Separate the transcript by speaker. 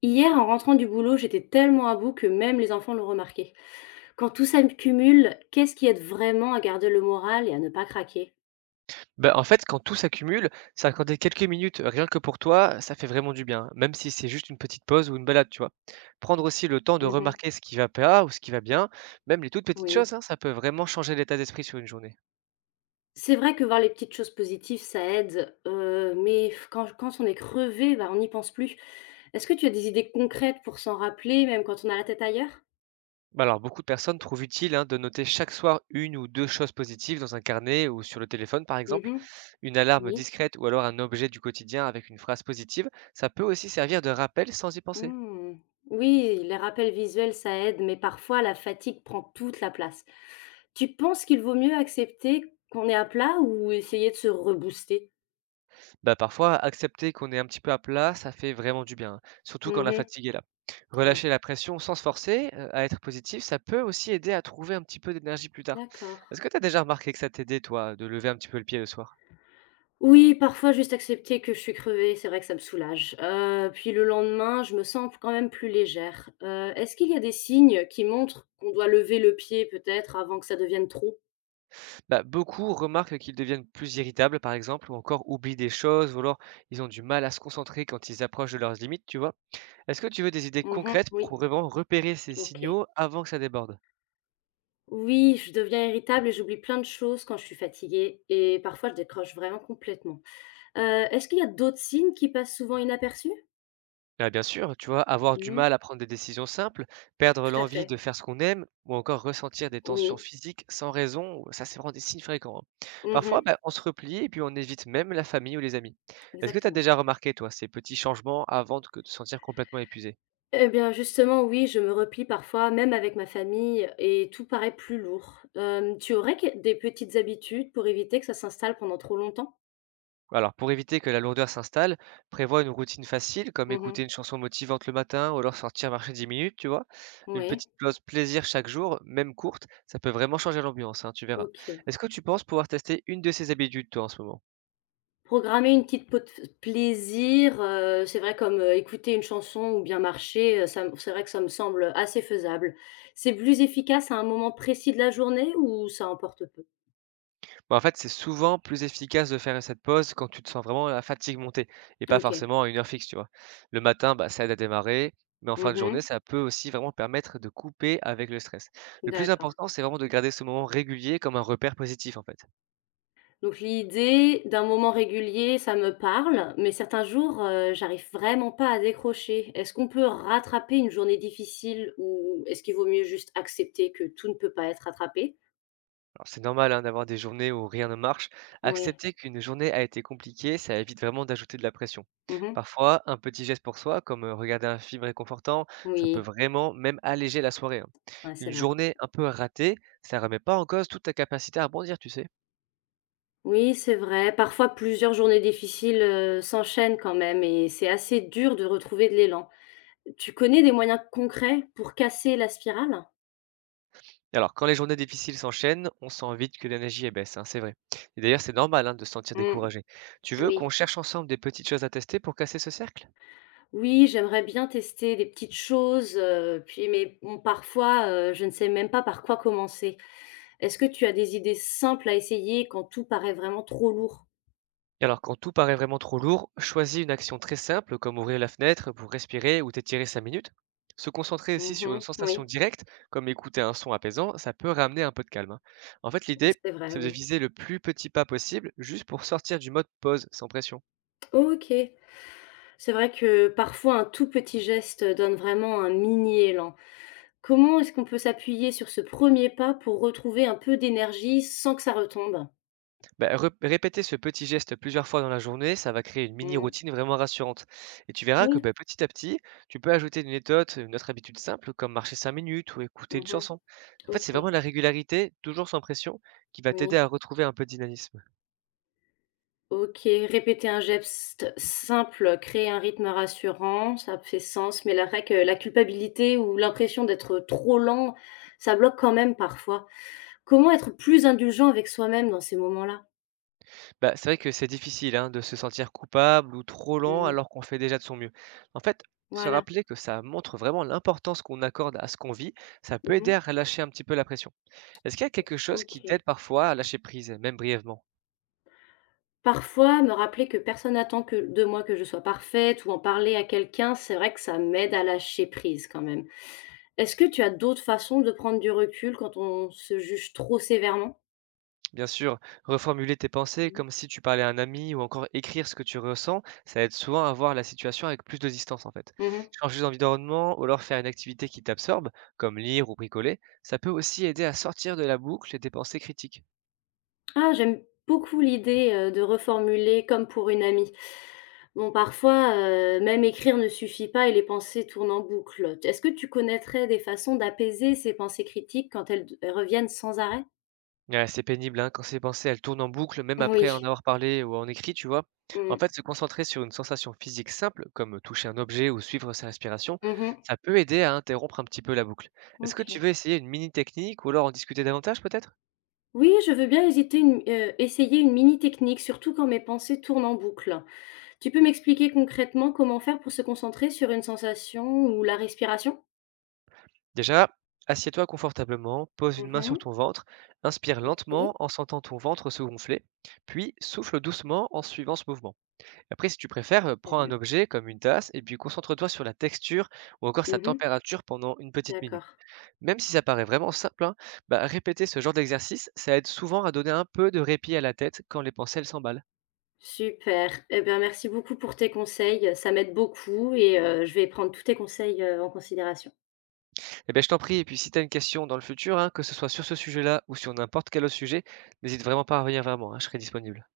Speaker 1: Hier, en rentrant du boulot, j'étais tellement à bout que même les enfants l'ont remarqué. Quand tout s'accumule, qu'est-ce qui aide vraiment à garder le moral et à ne pas craquer?
Speaker 2: Bah, en fait, quand tout s'accumule, s'accorder quelques minutes rien que pour toi, ça fait vraiment du bien, même si c'est juste une petite pause ou une balade, tu vois. Prendre aussi le temps de
Speaker 1: Mhm.
Speaker 2: remarquer ce qui va pas ou ce qui va bien, même les toutes petites
Speaker 1: Oui,
Speaker 2: choses, hein, ça peut vraiment changer l'état d'esprit sur une journée.
Speaker 1: c'est vrai que voir les petites choses positives, ça aide, mais quand on est crevé, bah, on n'y pense plus. Est-ce que tu as des idées concrètes pour s'en rappeler, même quand on a la tête ailleurs?
Speaker 2: Alors, beaucoup de personnes trouvent utile, hein, de noter chaque soir une ou deux choses positives dans un carnet ou sur le téléphone, par exemple.
Speaker 1: Mhm.
Speaker 2: Une alarme
Speaker 1: Oui.
Speaker 2: discrète ou alors un objet du quotidien avec une phrase positive, ça peut aussi servir de rappel sans y penser.
Speaker 1: Hmm. Oui, les rappels visuels, ça aide, mais parfois la fatigue prend toute la place. Tu penses qu'il vaut mieux accepter qu'on est à plat ou essayer de se rebooster?
Speaker 2: Bah, parfois, accepter qu'on est un petit peu à plat, ça fait vraiment du bien, hein, surtout quand la
Speaker 1: Mmh.
Speaker 2: fatigue est là.
Speaker 1: Oui,
Speaker 2: Relâcher la pression sans se forcer, à être positif, ça peut aussi aider à trouver un petit peu d'énergie plus tard.
Speaker 1: d'accord.
Speaker 2: Est-ce que tu as déjà remarqué que ça t'aidait, toi, de lever un petit peu le pied le soir?
Speaker 1: Oui, parfois juste accepter que je suis crevée, c'est vrai que ça me soulage, puis le lendemain, je me sens quand même plus légère. Est-ce qu'il y a des signes qui montrent qu'on doit lever le pied peut-être avant que ça devienne trop?
Speaker 2: Bah, beaucoup remarquent qu'ils deviennent plus irritables, par exemple, ou encore oublient des choses, ou alors ils ont du mal à se concentrer quand ils approchent de leurs limites, tu vois? Est-ce que tu veux des idées
Speaker 1: Mmh,
Speaker 2: concrètes
Speaker 1: oui.
Speaker 2: pour vraiment repérer ces
Speaker 1: OK.
Speaker 2: signaux avant que ça déborde?
Speaker 1: Oui, je deviens irritable et j'oublie plein de choses quand je suis fatiguée, et parfois je décroche vraiment complètement. Est-ce qu'il y a d'autres signes qui passent souvent inaperçus?
Speaker 2: Ah, bien sûr, tu vois, avoir du
Speaker 1: Mmh,
Speaker 2: mal à prendre des décisions simples, perdre
Speaker 1: tout à
Speaker 2: l'envie
Speaker 1: fait.
Speaker 2: de faire ce qu'on aime, ou encore ressentir des tensions
Speaker 1: Oui.
Speaker 2: physiques sans raison, ça c'est vraiment des signes fréquents, hein. Parfois,
Speaker 1: Mmh.
Speaker 2: bah, on se replie et puis on évite même la famille ou les amis. Est-ce que tu as
Speaker 1: Exactement.
Speaker 2: déjà remarqué, toi, ces petits changements avant de te sentir complètement épuisé?
Speaker 1: Eh bien, justement, oui, je me replie parfois, même avec ma famille, et tout paraît plus lourd. Hem, tu aurais que des petites habitudes pour éviter que ça s'installe pendant trop longtemps?
Speaker 2: Alors, pour éviter que la lourdeur s'installe, prévois une routine facile, comme
Speaker 1: Mmh mh.
Speaker 2: écouter une chanson motivante le matin ou alors sortir marcher 10 minutes, tu vois. Une
Speaker 1: Ouais,
Speaker 2: petite pause plaisir chaque jour, même courte, ça peut vraiment changer l'ambiance, hein, tu verras.
Speaker 1: OK.
Speaker 2: Est-ce que tu penses pouvoir tester une de ces habitudes, toi, en ce moment?
Speaker 1: Programmer une petite pause plaisir, c'est vrai, comme, écouter une chanson ou bien marcher, ça m c'est vrai que ça me semble assez faisable. C'est plus efficace à un moment précis de la journée ou ça emporte peu?
Speaker 2: Bah, en fait, c'est souvent plus efficace de faire cette pause quand tu te sens vraiment la fatigue monter, et pas
Speaker 1: OK.
Speaker 2: forcément à une heure fixe, tu vois. Le matin, bah, ça aide à démarrer. Mais en fin de journée,
Speaker 1: Mmh,
Speaker 2: ça peut aussi vraiment permettre de couper avec le stress. Le plus
Speaker 1: d'accord.
Speaker 2: important, c'est vraiment de garder ce moment régulier comme un repère positif, en fait.
Speaker 1: Donc l'idée d'un moment régulier, ça me parle, mais certains jours, j'arrive vraiment pas à décrocher. Est-ce qu'on peut rattraper une journée difficile, ou est-ce qu'il vaut mieux juste accepter que tout ne peut pas être rattrapé?
Speaker 2: Alors, c'est normal, hein, d'avoir des journées où rien ne marche.
Speaker 1: Oui.
Speaker 2: Accepter qu'une journée a été compliquée, ça évite vraiment d'ajouter de la pression.
Speaker 1: Mmh.
Speaker 2: Parfois, un petit geste pour soi, comme regarder un film réconfortant, ça peut
Speaker 1: Oui.
Speaker 2: vraiment même alléger la soirée, hein.
Speaker 1: Ouais, c'est
Speaker 2: Une
Speaker 1: vrai.
Speaker 2: journée un peu ratée, ça remet pas en cause toute ta capacité à rebondir, tu sais.
Speaker 1: Oui, c'est vrai. Parfois plusieurs journées difficiles, s'enchaînent quand même, et c'est assez dur de retrouver de l'élan. Tu connais des moyens concrets pour casser la spirale?
Speaker 2: Alors, quand les journées difficiles s'enchaînent, on sent vite que l'énergie est baisse, hein, c'est vrai. Et d'ailleurs, c'est normal, hein, de se sentir
Speaker 1: Mmh,
Speaker 2: découragé. Tu veux qu'on
Speaker 1: oui.
Speaker 2: cherche ensemble des petites choses à tester pour casser ce cercle?
Speaker 1: Oui, j'aimerais bien tester des petites choses, puis mais bon, parfois, je ne sais même pas par quoi commencer. Est-ce que tu as des idées simples à essayer quand tout paraît vraiment trop lourd?
Speaker 2: Et alors, quand tout paraît vraiment trop lourd, choisis une action très simple comme ouvrir la fenêtre pour respirer ou t'étirer 5 minutes. Se concentrer aussi sur une
Speaker 1: Mmh,
Speaker 2: sensation
Speaker 1: oui,
Speaker 2: directe, comme écouter un son apaisant, ça peut ramener un peu de calme, hein. En fait, l'idée,
Speaker 1: c'est vrai,
Speaker 2: c'est de
Speaker 1: oui.
Speaker 2: viser le plus petit pas possible juste pour sortir du mode pause sans pression.
Speaker 1: OK. C'est vrai que parfois un tout petit geste donne vraiment un mini élan. Comment est-ce qu'on peut s'appuyer sur ce premier pas pour retrouver un peu d'énergie sans que ça retombe?
Speaker 2: Bah, rep répéter ce petit geste plusieurs fois dans la journée, ça va créer une mini
Speaker 1: Mmh.
Speaker 2: routine vraiment rassurante. Et tu verras que,
Speaker 1: Oui.
Speaker 2: bah, petit à petit, tu peux ajouter une méthode, une autre habitude simple, comme marcher 5 minutes ou écouter une
Speaker 1: Mmh.
Speaker 2: chanson. En fait, c'est vraiment
Speaker 1: OK.
Speaker 2: la régularité, toujours sans pression, qui va
Speaker 1: Oui.
Speaker 2: t'aider à retrouver un peu de dynamisme.
Speaker 1: OK, répéter un geste simple, créer un rythme rassurant, ça fait sens, mais la vrai que la culpabilité ou l'impression d'être trop lent, ça bloque quand même parfois. Comment être plus indulgent avec soi-même dans ces moments-là?
Speaker 2: Bah, c'est vrai que c'est difficile, hein, de se sentir coupable ou trop lent
Speaker 1: Mmh,
Speaker 2: alors qu'on fait déjà de son mieux. En fait, se
Speaker 1: voilà.
Speaker 2: rappeler que ça montre vraiment l'importance qu'on accorde à ce qu'on vit, ça peut aider
Speaker 1: Mmh.
Speaker 2: à relâcher un petit peu la pression. Est-ce qu'il y a quelque chose qui
Speaker 1: OK.
Speaker 2: t'aide parfois à lâcher prise, même brièvement?
Speaker 1: Parfois, me rappeler que personne n'attend que de moi que je sois parfaite, ou en parler à quelqu'un, c'est vrai que ça m'aide à lâcher prise quand même. Est-ce que tu as d'autres façons de prendre du recul quand on se juge trop sévèrement?
Speaker 2: Bien sûr, reformuler tes pensées
Speaker 1: Mmh.
Speaker 2: comme si tu parlais à un ami ou encore écrire ce que tu ressens, ça aide souvent à voir la situation avec plus de distance, en fait.
Speaker 1: Mmh.
Speaker 2: Changer d'environnement ou alors faire une activité qui t'absorbe, comme lire ou bricoler, ça peut aussi aider à sortir de la boucle et des pensées critiques.
Speaker 1: Ah, j'aime beaucoup l'idée, de reformuler comme pour une amie. Bon, parfois, même écrire ne suffit pas et les pensées tournent en boucle. Est-ce que tu connaîtrais des façons d'apaiser ces pensées critiques quand elles reviennent sans arrêt?
Speaker 2: Ouais, c'est pénible, hein, quand ces pensées elles tournent en boucle, même après en
Speaker 1: Oui.
Speaker 2: avoir parlé ou en écrit, tu vois. En
Speaker 1: Mmh.
Speaker 2: fait, se concentrer sur une sensation physique simple, comme toucher un objet ou suivre sa respiration,
Speaker 1: Mmh.
Speaker 2: ça peut aider à interrompre un petit peu la boucle. Est-ce que tu
Speaker 1: OK.
Speaker 2: veux essayer une mini technique ou alors en discuter davantage peut-être?
Speaker 1: Oui, je veux bien hésiter une essayer une mini technique, surtout quand mes pensées tournent en boucle. Tu peux m'expliquer concrètement comment faire pour se concentrer sur une sensation ou la respiration?
Speaker 2: Déjà, assieds-toi confortablement, pose une main sur
Speaker 1: Mmh.
Speaker 2: ton ventre, inspire lentement
Speaker 1: OK,
Speaker 2: en sentant ton ventre se gonfler, puis souffle doucement en suivant ce mouvement. Après, si tu préfères,
Speaker 1: très
Speaker 2: prends un
Speaker 1: bien.
Speaker 2: objet comme une tasse et puis concentre-toi sur la texture ou encore sa
Speaker 1: Mmh,
Speaker 2: température pendant une petite minute.
Speaker 1: d'accord.
Speaker 2: Même si ça paraît vraiment simple, hein, bah, répéter ce genre d'exercice, ça aide souvent à donner un peu de répit à la tête quand les pensées elles s'emballent.
Speaker 1: Super. Eh bien, merci beaucoup pour tes conseils. Ça m'aide beaucoup, et je vais prendre tous tes conseils, en considération.
Speaker 2: Eh ben, je t'en prie, et puis si tu as une question dans le futur, hein, que ce soit sur ce sujet-là ou sur n'importe quel autre sujet, n'hésite vraiment pas à revenir vers moi, hein, je serai disponible.